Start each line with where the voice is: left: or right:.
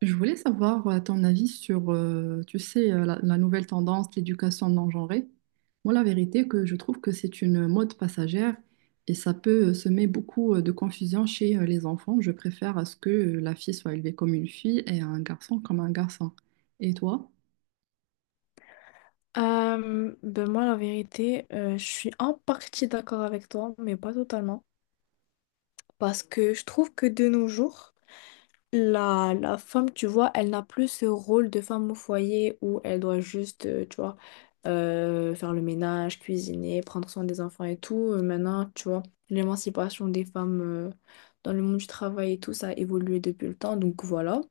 right: Je voulais savoir ton avis sur, tu sais, la nouvelle tendance, l'éducation non genrée. Moi, la vérité, que je trouve que c'est une mode passagère et ça peut semer beaucoup de confusion chez les enfants. Je préfère à ce que la fille soit élevée comme une fille et un garçon comme un garçon. Et toi?
left: Ben moi, la vérité, je suis en partie d'accord avec toi, mais pas totalement. Parce que je trouve que de nos jours, la femme, tu vois, elle n'a plus ce rôle de femme au foyer où elle doit juste, tu vois, faire le ménage, cuisiner, prendre soin des enfants et tout. Maintenant, tu vois, l'émancipation des femmes, dans le monde du travail et tout, ça a évolué depuis le temps. Donc voilà.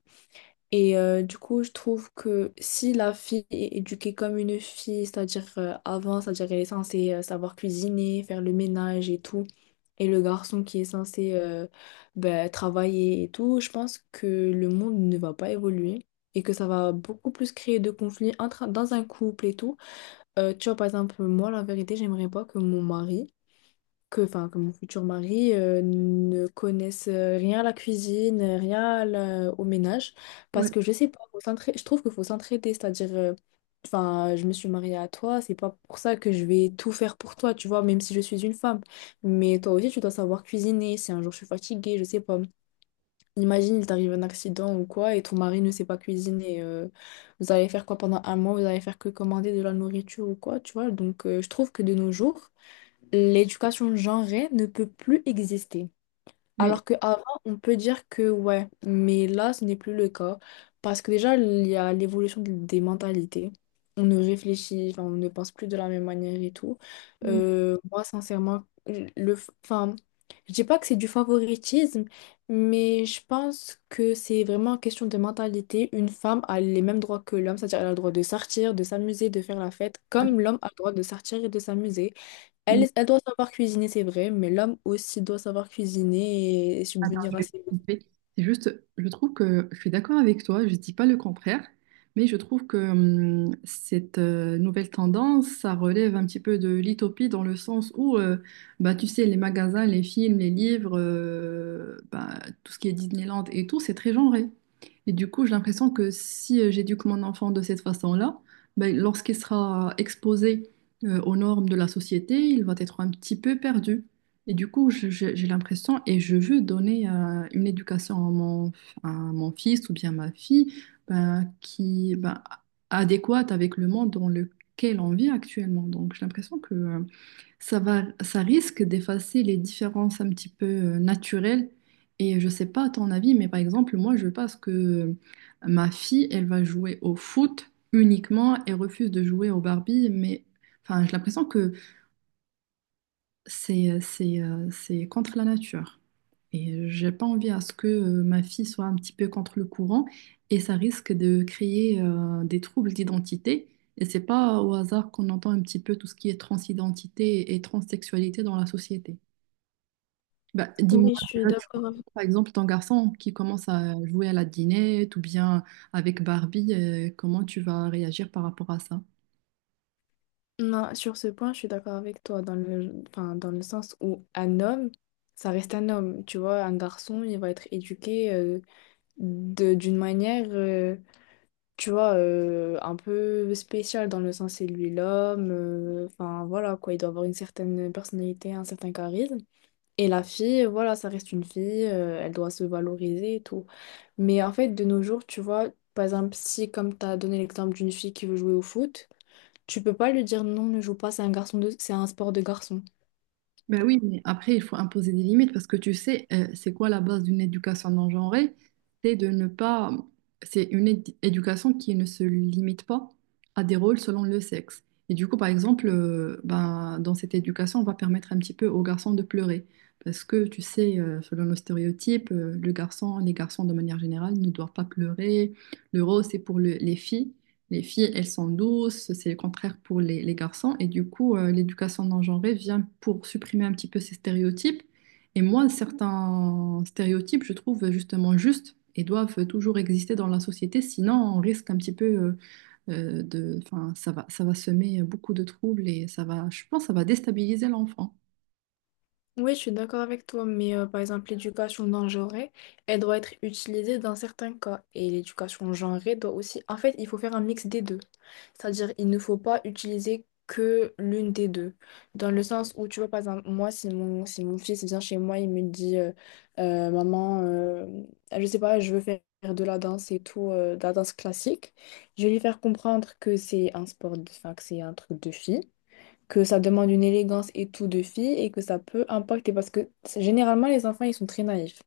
left: Et du coup, je trouve que si la fille est éduquée comme une fille, c'est-à-dire avant, c'est-à-dire elle est censée savoir cuisiner, faire le ménage et tout, et le garçon qui est censé ben, travailler et tout, je pense que le monde ne va pas évoluer et que ça va beaucoup plus créer de conflits entre, dans un couple et tout. Tu vois, par exemple, moi, la vérité, j'aimerais pas que mon mari que, enfin, que mon futur mari ne connaisse rien à la cuisine, rien au ménage,
right: Ouais.
left: parce que je sais pas, je trouve qu'il faut s'entraider, c'est-à-dire, enfin, je me suis mariée à toi, c'est pas pour ça que je vais tout faire pour toi, tu vois, même si je suis une femme, mais toi aussi, tu dois savoir cuisiner, si un jour je suis fatiguée, je sais pas, imagine, il t'arrive un accident ou quoi, et ton mari ne sait pas cuisiner, vous allez faire quoi pendant un mois, vous allez faire que commander de la nourriture ou quoi, tu vois, donc je trouve que de nos jours, l'éducation genrée ne peut plus exister.
right: Mais,
left: Alors qu'avant, on peut dire que ouais, mais là, ce n'est plus le cas. Parce que déjà, il y a l'évolution des mentalités. On ne réfléchit, enfin, on ne pense plus de la même manière et tout. Moi, sincèrement, enfin, je dis pas que c'est du favoritisme, mais je pense que c'est vraiment question de mentalité. Une femme a les mêmes droits que l'homme, c'est-à-dire elle a le droit de sortir, de s'amuser, de faire la fête, comme l'homme a le droit de sortir et de s'amuser.
right: mm.
left: Elle, elle doit savoir cuisiner, c'est vrai, mais l'homme aussi doit savoir cuisiner et
right: Attends,
left: subvenir
right: je
left: à
right: vais te
left: ses besoins.
right: couper. C'est juste, je trouve que je suis d'accord avec toi, je ne dis pas le contraire, mais je trouve que cette nouvelle tendance, ça relève un petit peu de l'utopie dans le sens où, bah, tu sais, les magasins, les films, les livres, bah, tout ce qui est Disneyland et tout, c'est très genré. Et du coup, j'ai l'impression que si j'éduque mon enfant de cette façon-là, ben, lorsqu'il sera exposé aux normes de la société, il va être un petit peu perdu. Et du coup, j'ai l'impression, et je veux donner une éducation à mon fils ou bien ma fille, ben, adéquate avec le monde dans lequel on vit actuellement. Donc, j'ai l'impression que ça va, ça risque d'effacer les différences un petit peu naturelles. Et je sais pas à ton avis, mais par exemple, moi, je pense que ma fille, elle va jouer au foot uniquement et refuse de jouer au Barbie. Mais enfin, j'ai l'impression que c'est contre la nature. Et j'ai pas envie à ce que ma fille soit un petit peu contre le courant et ça risque de créer des troubles d'identité. Et c'est pas au hasard qu'on entend un petit peu tout ce qui est transidentité et transsexualité dans la société. Bah, dis-moi,
left: Oui, je suis
right: déjà,
left: d'accord avec…
right: par exemple, ton garçon qui commence à jouer à la dinette ou bien avec Barbie, comment tu vas réagir par rapport à ça?
left: Non, sur ce point, je suis d'accord avec toi, dans le… Enfin, dans le sens où un homme, ça reste un homme, tu vois, un garçon, il va être éduqué de… d'une manière, tu vois, un peu spéciale, dans le sens, c'est lui l'homme, enfin, voilà, quoi, il doit avoir une certaine personnalité, un certain charisme. Et la fille, voilà, ça reste une fille, elle doit se valoriser et tout. Mais en fait, de nos jours, tu vois, par exemple, si comme tu as donné l'exemple d'une fille qui veut jouer au foot, tu peux pas lui dire non, ne joue pas, c'est un garçon de… c'est un sport de garçon.
right: Ben oui, mais après, il faut imposer des limites parce que tu sais, c'est quoi la base d'une éducation non genrée? C'est de ne pas. C'est une éducation qui ne se limite pas à des rôles selon le sexe. Et du coup, par exemple, ben, dans cette éducation, on va permettre un petit peu aux garçons de pleurer. Parce que tu sais, selon nos stéréotypes, les garçons de manière générale ne doivent pas pleurer. Le rose, c'est pour les filles. Les filles, elles sont douces, c'est le contraire pour les garçons. Et du coup, l'éducation non genrée vient pour supprimer un petit peu ces stéréotypes. Et moi, certains stéréotypes, je trouve justement justes et doivent toujours exister dans la société. Sinon, on risque un petit peu de... Enfin, ça va semer beaucoup de troubles et ça va, je pense, que ça va déstabiliser l'enfant.
left: Oui, je suis d'accord avec toi, mais par exemple, l'éducation non genrée, elle doit être utilisée dans certains cas. Et l'éducation genrée doit aussi… En fait, il faut faire un mix des deux. C'est-à-dire, il ne faut pas utiliser que l'une des deux. Dans le sens où, tu vois, par exemple, moi, si mon fils vient chez moi, il me dit, maman, je sais pas, je veux faire de la danse et tout, de la danse classique, je vais lui faire comprendre que c'est un sport, de, enfin, que c'est un truc de fille, que ça demande une élégance et tout de fille et que ça peut impacter parce que généralement, les enfants, ils sont très naïfs.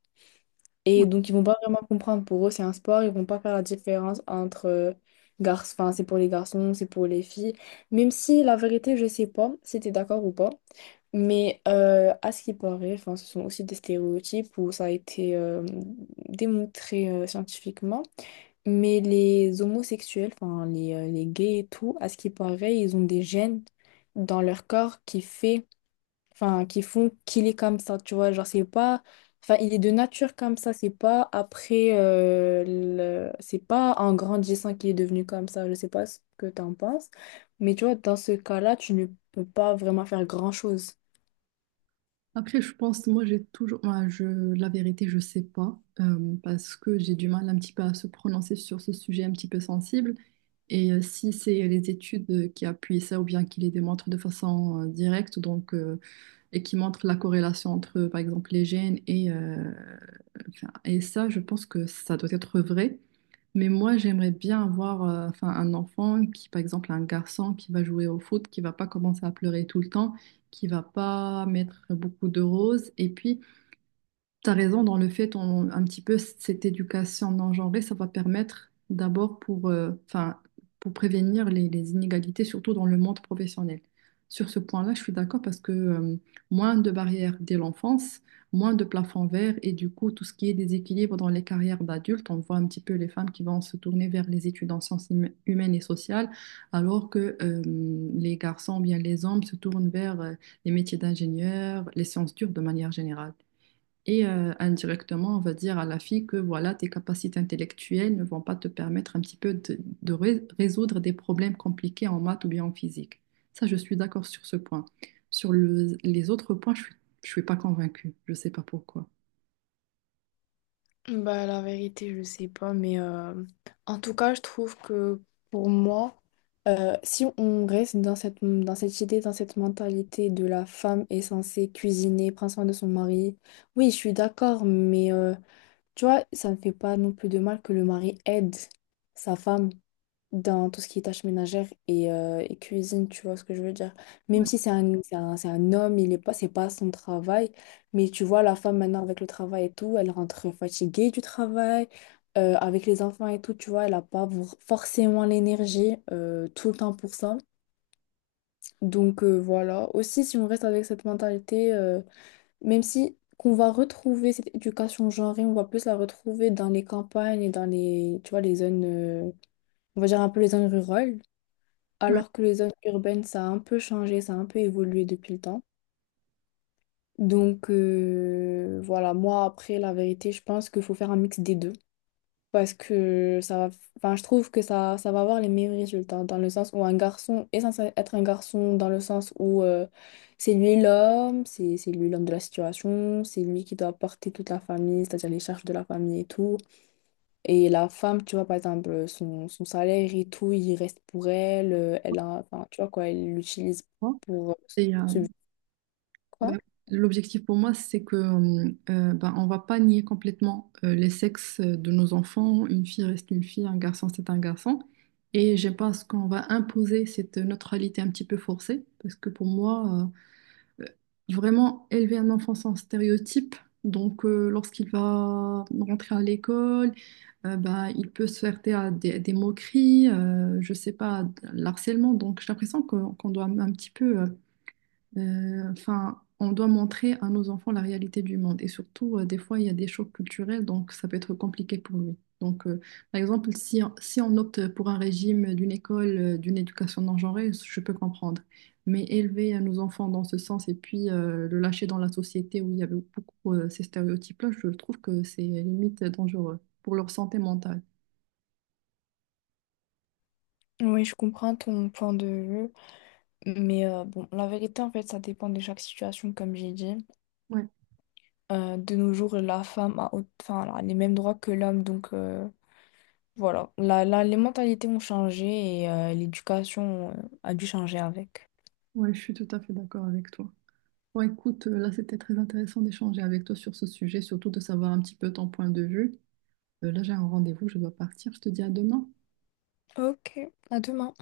right: Ouais.
left: Et donc, ils vont pas vraiment comprendre. Pour eux, c'est un sport. Ils vont pas faire la différence entre garçons. Enfin, c'est pour les garçons, c'est pour les filles. Même si, la vérité, je sais pas si t'es d'accord ou pas. Mais à ce qui paraît, enfin, ce sont aussi des stéréotypes où ça a été démontré scientifiquement. Mais les homosexuels, enfin, les gays et tout, à ce qui paraît, ils ont des gènes dans leur corps qui fait enfin, qui font qu'il est comme ça, tu vois. Genre, c'est pas, enfin, il est de nature comme ça, c'est pas après, c'est pas en grandissant qu'il est devenu comme ça. Je sais pas ce que t'en penses, mais tu vois, dans ce cas-là, tu ne peux pas vraiment faire grand-chose.
right: Après, je pense, moi, j'ai toujours... moi, je... la vérité, je sais pas, parce que j'ai du mal un petit peu à se prononcer sur ce sujet un petit peu sensible. Et si c'est les études qui appuient ça ou bien qui les démontrent de façon directe, donc, et qui montrent la corrélation entre, par exemple, les gènes enfin, et ça, je pense que ça doit être vrai. Mais moi, j'aimerais bien avoir enfin, un enfant qui, par exemple, un garçon qui va jouer au foot, qui va pas commencer à pleurer tout le temps, qui va pas mettre beaucoup de roses. Et puis, t'as raison dans le fait, on, un petit peu cette éducation non genrée, ça va permettre d'abord pour, enfin, pour prévenir les inégalités, surtout dans le monde professionnel. Sur ce point-là, je suis d'accord parce que moins de barrières dès l'enfance, moins de plafonds verts et du coup tout ce qui est déséquilibre dans les carrières d'adultes, on voit un petit peu les femmes qui vont se tourner vers les études en sciences humaines et sociales, alors que les garçons, bien les hommes, se tournent vers les métiers d'ingénieur, les sciences dures de manière générale. Et indirectement, on va dire à la fille que voilà, tes capacités intellectuelles ne vont pas te permettre un petit peu de résoudre des problèmes compliqués en maths ou bien en physique. Ça, je suis d'accord sur ce point. Sur les autres points, je suis pas convaincue. Je ne sais pas pourquoi.
left: Bah, la vérité, je sais pas, mais en tout cas, je trouve que pour moi, si on reste dans cette idée, dans cette mentalité de la femme est censée cuisiner, prendre soin de son mari, oui, je suis d'accord, mais tu vois, ça ne fait pas non plus de mal que le mari aide sa femme dans tout ce qui est tâches ménagères et cuisine, tu vois ce que je veux dire. Même si c'est un homme, il est pas, c'est pas son travail, mais tu vois, la femme maintenant avec le travail et tout, elle rentre fatiguée du travail, avec les enfants et tout, tu vois, elle n'a pas forcément l'énergie tout le temps pour ça. Donc voilà, aussi si on reste avec cette mentalité… même si qu'on va retrouver cette éducation genrée, on va plus la retrouver dans les campagnes et dans les, tu vois, les zones, on va dire un peu les zones rurales,
right: Ouais.
left: alors que les zones urbaines, ça a un peu changé, ça a un peu évolué depuis le temps. Donc voilà, moi après, la vérité, je pense qu'il faut faire un mix des deux parce que ça va, enfin, je trouve que ça va avoir les meilleurs résultats dans le sens où un garçon est censé être un garçon, dans le sens où c'est lui l'homme, c'est lui l'homme de la situation, c'est lui qui doit porter toute la famille, c'est-à-dire les charges de la famille et tout. Et la femme, tu vois, par exemple, son salaire et tout, il reste pour elle, elle a, enfin, tu vois quoi, elle l'utilise
right: Bon.
left: pour, euh,
right: Et,
left: pour subvenir, quoi.
right: ben, l'objectif pour moi, c'est que ben, on va pas nier complètement les sexes de nos enfants. Une fille reste une fille, un garçon c'est un garçon. Et je pense qu'on va imposer cette neutralité un petit peu forcée, parce que pour moi, vraiment élever un enfant sans stéréotype, donc lorsqu'il va rentrer à l'école, ben, il peut se heurter à des moqueries, je sais pas, à l'harcèlement. Donc j'ai l'impression qu'on doit un petit peu enfin, on doit montrer à nos enfants la réalité du monde. Et surtout, des fois, il y a des chocs culturels, donc ça peut être compliqué pour lui. Donc, par exemple, si on opte pour un régime d'une école, d'une éducation non genrée, je peux comprendre. Mais élever à nos enfants dans ce sens et puis le lâcher dans la société où il y avait beaucoup ces stéréotypes-là, je trouve que c'est limite dangereux pour leur santé mentale.
left: Oui, je comprends ton point de vue, mais bon, la vérité, en fait, ça dépend de chaque situation, comme j'ai dit.
right: Ouais,
left: De nos jours, la femme a, enfin, elle a les mêmes droits que l'homme. Donc voilà, les mentalités ont changé et l'éducation a dû changer avec.
right: ouais, je suis tout à fait d'accord avec toi. Bon, écoute, là, c'était très intéressant d'échanger avec toi sur ce sujet, surtout de savoir un petit peu ton point de vue. Là, j'ai un rendez-vous, je dois partir. Je te dis à demain.
left: Ok, à demain.